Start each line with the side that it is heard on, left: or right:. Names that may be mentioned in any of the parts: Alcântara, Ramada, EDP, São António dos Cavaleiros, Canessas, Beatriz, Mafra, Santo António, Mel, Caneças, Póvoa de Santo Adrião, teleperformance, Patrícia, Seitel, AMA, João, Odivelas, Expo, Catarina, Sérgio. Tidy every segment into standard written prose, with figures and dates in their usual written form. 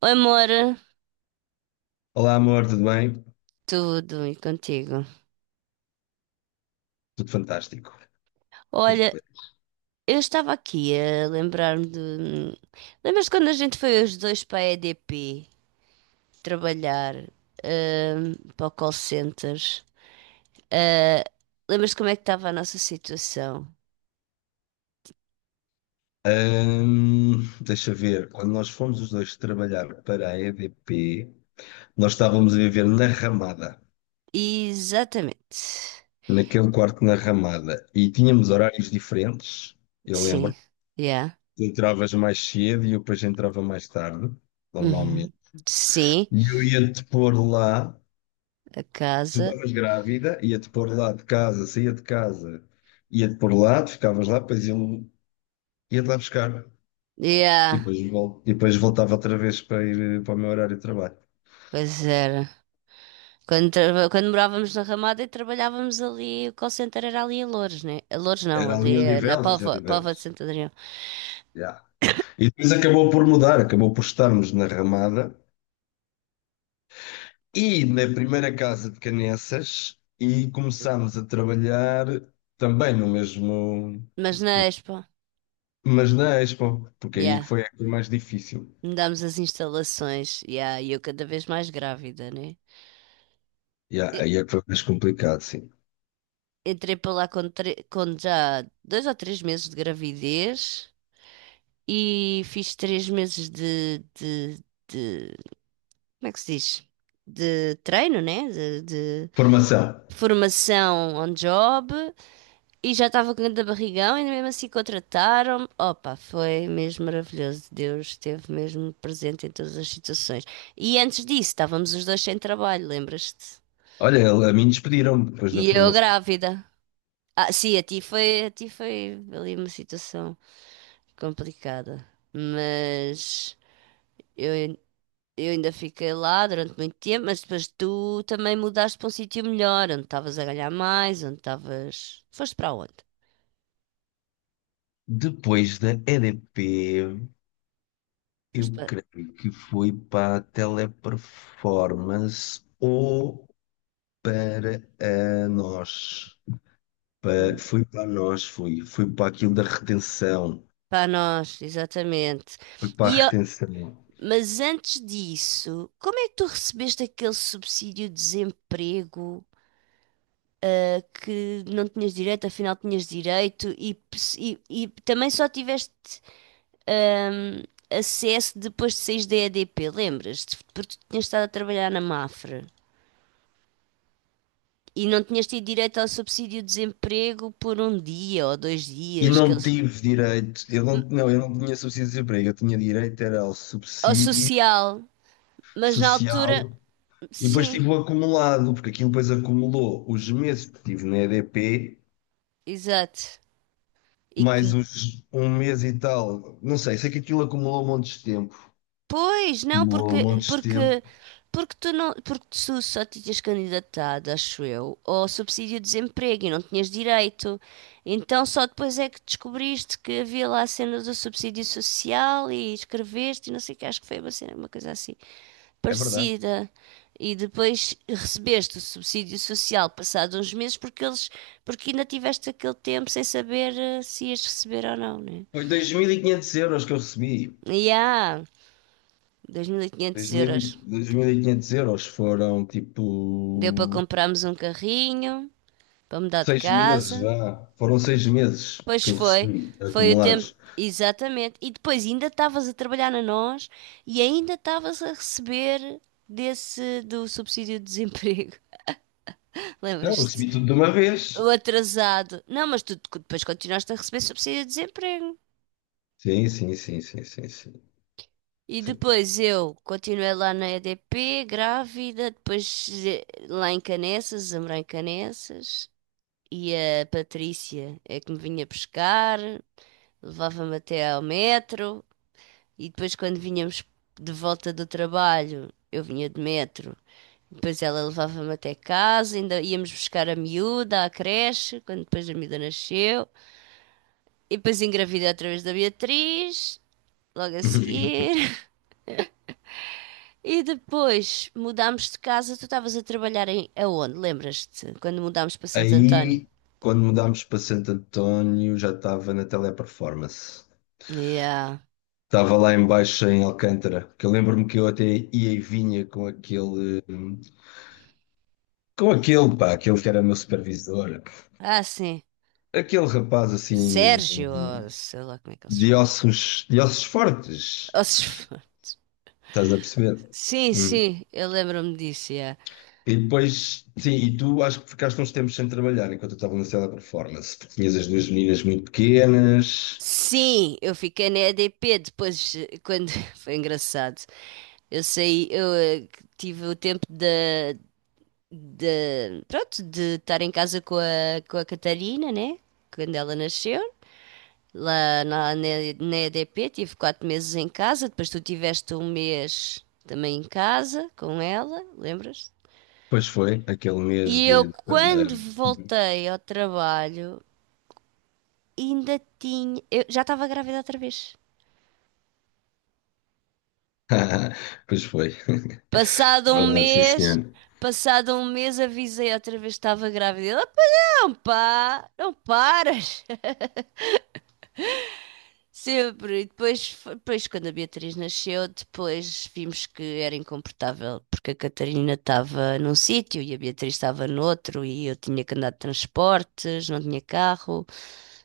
right: Oi, amor,
left: Olá, amor, tudo bem?
right: tudo e contigo?
left: Tudo fantástico. Tudo
right: Olha,
left: bem.
right: eu estava aqui a lembrar-me de. Lembras-te quando a gente foi os dois para a E D P trabalhar, para o call center? Ah, lembras-te como é que estava a nossa situação?
left: Ahm, deixa ver, quando nós fomos os dois trabalhar para a EDP, nós estávamos a viver na Ramada,
right: Exatamente.
left: naquele quarto na Ramada, e tínhamos horários diferentes, eu
right: Sim,
left: lembro.
right: yeah.
left: Tu entravas mais cedo e eu depois entrava mais tarde,
right: Uhum.
left: normalmente.
right: Sim,
left: E eu ia-te pôr lá,
right: a
left: tu
right: casa.
left: estavas grávida, ia-te pôr lá de casa, saía de casa, ia-te pôr lá, tu ficavas lá, depois eu ia-te lá buscar. E
right: Yeah,
left: depois, e depois voltava outra vez para ir para o meu horário de trabalho.
right: pois era. Quando, quando morávamos na Ramada e trabalhávamos ali, o call center era ali a Loures, né? A Loures não,
left: Era ali em
right: ali na
left: Odivelas, em
right: Póvoa, Póvoa de
left: Odivelas.
right: Santo Adrião.
left: Já. E depois acabou por mudar, acabou por estarmos na Ramada e na primeira casa de Canessas e começámos a trabalhar também no mesmo,
right: Mas na Expo,
left: mas na Expo, porque aí
right: yeah,
left: foi a coisa mais difícil.
right: mudámos as instalações, yeah, e eu cada vez mais grávida, né?
left: Já,
right: E-
left: aí é que foi mais complicado, sim.
right: Entrei para lá com, com já 2 ou 3 meses de gravidez e fiz 3 meses de como é que se diz? De treino, né? De
left: Formação.
right: formação on job. E já estava com grande barrigão, e mesmo assim contrataram-me. Opa, foi mesmo maravilhoso. Deus esteve mesmo presente em todas as situações. E antes disso, estávamos os dois sem trabalho, lembras-te?
left: Olha, a mim despediram depois da
right: E eu
left: formação.
right: grávida. Ah, sim, a ti foi ali uma situação complicada. Mas eu, ain- eu ainda fiquei lá durante muito tempo, mas depois tu também mudaste para um sítio melhor, onde estavas a ganhar mais, onde estavas. Foste para onde?
left: Depois da EDP. Eu
right: Foste para.
left: creio que foi para a teleperformance ou para a nós.
right: Hum,
left: Foi para a nós, foi. Foi para aquilo da retenção.
right: para nós, exatamente.
left: Foi para a
right: E, ó,
left: retenção.
right: mas antes disso, como é que tu recebeste aquele subsídio de desemprego, ah, que não tinhas direito, afinal tinhas direito, e, e também só tiveste, ahm, acesso depois de saís da EDP, lembras-te? Porque tu tinhas estado a trabalhar na Mafra. E não tinhas tido direito ao subsídio de desemprego por um dia ou dois
left: E
right: dias, que
left: não tive direito, eu não, eu não tinha subsídio de desemprego, eu tinha direito era ao
right: ao
left: subsídio
right: social, mas na altura,
left: social, e depois
right: sim,
left: tive o acumulado, porque aquilo depois acumulou os meses que tive na EDP,
right: exato. E
left: mais
right: que
left: os, um mês e tal, não sei, sei que aquilo acumulou um monte de tempo.
right: pois, não,
left: Demorou
right: porque,
left: montes de
right: porque,
left: tempo.
right: porque tu não, porque tu só te tinhas candidatado, acho eu, ao subsídio de desemprego e não tinhas direito. Então só depois é que descobriste que havia lá a cena do subsídio social e escreveste e não sei o que, acho que foi uma cena, uma coisa assim
left: É verdade.
right: parecida. E depois recebeste o subsídio social passado uns meses porque eles, porque ainda tiveste aquele tempo sem saber se ias receber ou não, né?
left: Foi 2.500 euros que eu recebi.
right: E há 2.500
left: 2.000
right: euros.
left: e- 2.500 euros foram
right: Deu para
left: tipo
right: comprarmos um carrinho, para mudar de
left: seis meses
right: casa.
left: já. Foram seis meses
right: Pois
left: que eu
right: foi,
left: recebi
right: foi o tempo,
left: acumulados.
right: exatamente. E depois ainda estavas a trabalhar na nós e ainda estavas a receber desse do subsídio de desemprego.
left: Não, eu
right: Lembras-te?
left: recebi tudo de uma vez.
right: O atrasado. Não, mas tu depois continuaste a receber subsídio de desemprego.
left: Sim, sim, sim, sim, sim, sim.
right: E
left: sim.
right: depois eu continuei lá na EDP, grávida, depois lá em Caneças, a morar em Caneças. E a Patrícia é que me vinha pescar. Levava-me até ao metro e depois quando vinhamos de volta do trabalho, eu vinha de metro. Depois ela levava-me até casa, ainda íamos buscar a miúda à creche, quando depois a miúda nasceu. E depois engravidei através da Beatriz, logo a seguir. E depois mudámos de casa, tu estavas a trabalhar em aonde? Lembras-te? Quando mudámos para Santo António.
left: Aí, quando mudámos para Santo António, já estava na Teleperformance.
right: Yeah.
left: Estava lá embaixo em Alcântara, que eu lembro-me que eu até ia e vinha com aquele. Com aquele, pá, aquele que era meu supervisor,
right: Ah, sim.
left: aquele rapaz assim
right: Sérgio, ou sei lá como é que ele se chama.
left: de ossos fortes,
right: Ou se-
left: estás a perceber?
right: Sim,
left: Hum.
right: sim, eu lembro-me disso, yeah.
left: E depois, sim, e tu acho que ficaste uns tempos sem trabalhar enquanto eu estava na sala de performance, porque tinhas as duas meninas muito pequenas,
right: Sim, eu fiquei na EDP depois, quando... Foi engraçado. Eu saí, eu eh, tive o tempo de, pronto, de estar em casa com a Catarina, né? Quando ela nasceu. Lá na EDP tive 4 meses em casa, depois tu tiveste 1 mês também em casa com ela, lembras?
left: pois foi, aquele mês
right: E
left: de.
right: eu, quando
left: De-
right: voltei ao trabalho, ainda tinha. Eu já estava grávida outra vez.
left: Pois foi,
right: Passado um
left: verdade, sim
right: mês,
left: senhor.
right: passado um mês avisei outra vez que estava grávida. Ela, não pá, não paras. Sempre. E depois, depois, quando a Beatriz nasceu, depois vimos que era incomportável, porque a Catarina estava num sítio e a Beatriz estava no outro, e eu tinha que andar de transportes, não tinha carro.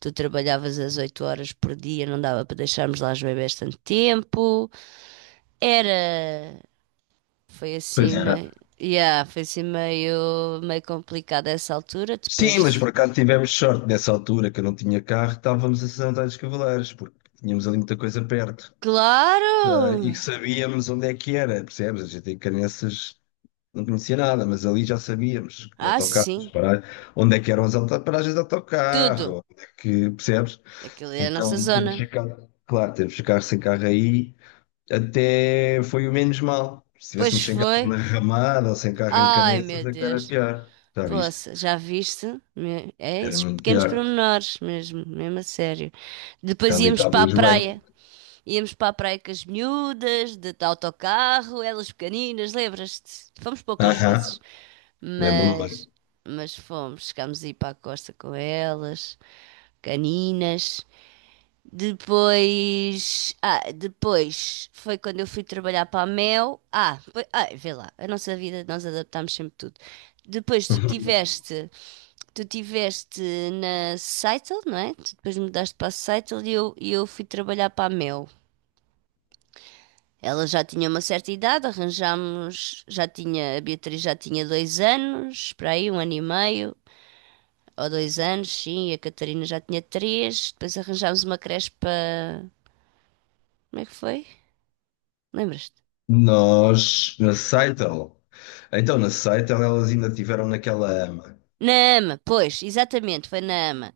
right: Tu trabalhavas às 8 horas por dia, não dava para deixarmos lá os bebés tanto tempo. Era foi
left: Pois
right: assim
left: era.
right: meio. Yeah, foi assim meio complicado essa altura.
left: Sim, mas
right: Depois.
left: por acaso tivemos sorte nessa altura que eu não tinha carro, estávamos a São António dos Cavaleiros, porque tínhamos ali muita coisa perto,
right: Claro!
left: tá? E que sabíamos onde é que era, percebes? A gente em Caneças não conhecia nada, mas ali já sabíamos, com
right: Ah,
left: autocarros,
right: sim.
left: para, onde é que eram as paragens de
right: Tudo.
left: autocarro, onde é que, percebes?
right: Aquilo é a nossa
left: Então temos
right: zona.
left: ficado, claro, temos ficado sem carro aí, até foi o menos mal. Se
right: Pois
left: tivéssemos sem carro
right: foi.
left: na Ramada ou sem carro em
right: Ai, meu
left: Caneças, é que era
right: Deus.
left: pior, já viste?
right: Poxa, já viste? É
left: Era
right: esses
left: muito
right: pequenos
left: pior.
right: pormenores mesmo, mesmo a sério. Depois
left: Ali
right: íamos para a
left: estávamos bem.
right: praia. Íamos para a praia com as miúdas, de autocarro, elas pequeninas, lembras-te? Fomos poucas vezes.
left: Aham, lembro-me bem.
right: Mas, mas fomos, chegámos a ir para a costa com elas, caninas. Depois, ah, depois foi quando eu fui trabalhar para a Mel. Ah, foi, ah, vê lá, a nossa vida nós adaptámos sempre tudo. Depois tu tiveste, tu tiveste na Seitel, não é? Tu depois mudaste para a Seitel e eu fui trabalhar para a Mel. Ela já tinha uma certa idade, arranjámos, já tinha, a Beatriz já tinha 2 anos, para aí, 1 ano e meio, ou 2 anos, sim, e a Catarina já tinha três. Depois arranjámos uma creche para. Como é que foi? Lembras-te?
left: Nós, na Seitel, então na Seitel elas ainda tiveram naquela ama.
right: Na AMA, pois, exatamente, foi na AMA.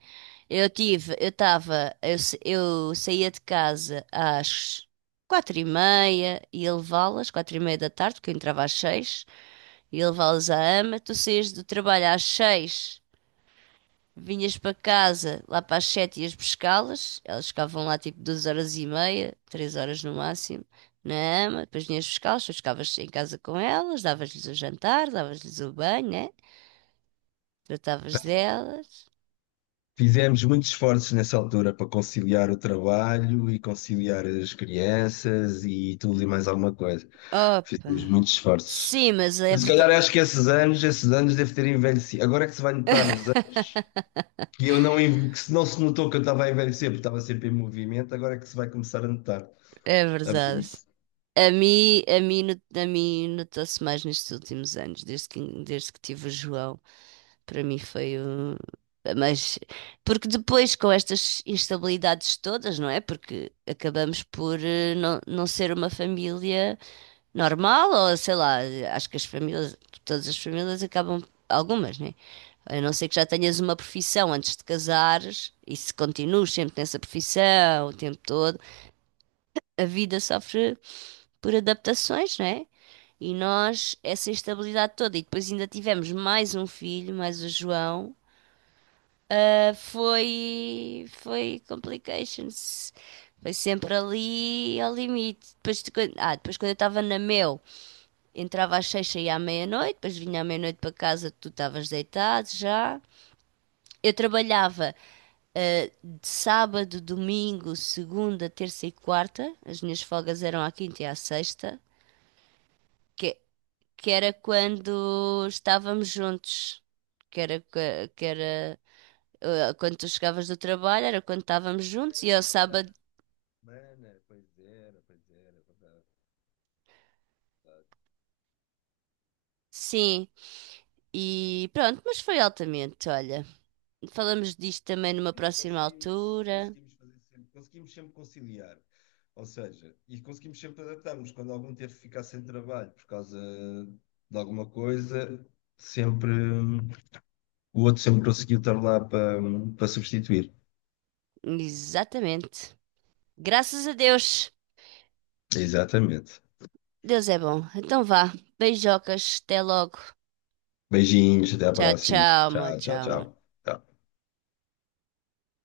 right: Eu tive, eu estava, eu saía de casa às quatro e meia e ia levá-las, quatro e meia da tarde, porque eu entrava às seis, ia levá-las à AMA. Tu saías do trabalho às seis. Vinhas para casa lá para as sete, ias buscá-las, elas ficavam lá tipo 2 horas e meia, 3 horas no máximo, na ama, depois vinhas buscá-las, depois ficavas em casa com elas, davas-lhes o jantar, davas-lhes o banho, né? Tratavas delas.
left: Fizemos muitos esforços nessa altura para conciliar o trabalho e conciliar as crianças e tudo e mais alguma coisa. Fizemos
right: Opa!
left: muitos esforços.
right: Sim, mas é
left: Se
right: verdade.
left: calhar acho que esses anos deve ter envelhecido. Agora é que se vai notar os anos, que se não se notou que eu estava a envelhecer, porque estava sempre em movimento, agora é que se vai começar a notar.
right: É
left: A ver
right: verdade.
left: isso.
right: A mim, a mim notou-se mais nestes últimos anos, desde que tive o João. Para mim foi um... Mas, porque depois com estas instabilidades todas, não é? Porque acabamos por não, não ser uma família normal, ou sei lá, acho que as famílias, todas as famílias acabam, algumas, né? A não ser que já tenhas uma profissão antes de casares e se continuas sempre nessa profissão o tempo todo, a vida sofre por adaptações, né? E nós, essa instabilidade toda, e depois ainda tivemos mais um filho, mais o João, ah, foi, foi complications. Foi sempre ali ao limite. Depois, de ah, depois quando eu estava na Mel, entrava às seis, saía à meia-noite, depois vinha à meia-noite para casa, tu estavas deitado já. Eu trabalhava, ah, de sábado, domingo, segunda, terça e quarta. As minhas folgas eram à quinta e à sexta, que, que era quando estávamos juntos. Que era eh, quando tu chegavas do trabalho, era quando estávamos juntos, e ao sábado,
left: Mana, pois era, é verdade, é verdade.
right: sim. E pronto, mas foi altamente, olha. Falamos disto também numa
left: Sim,
right: próxima
left: Conseguimos,
right: altura.
left: conseguimos fazer sempre, conseguimos sempre conciliar. Ou seja, e conseguimos sempre adaptarmos. Quando algum teve que ficar sem trabalho por causa de alguma coisa, sempre o outro sempre conseguiu estar lá para substituir.
right: Exatamente. Graças a Deus.
left: Exatamente.
right: Deus é bom. Então vá. Beijocas. Até logo.
left: Beijinhos, até à
right: Tchau,
left: próxima.
right: tchau, amor.
left: Tchau, tchau,
right: Tchau, amor.
left: tchau. Tchau.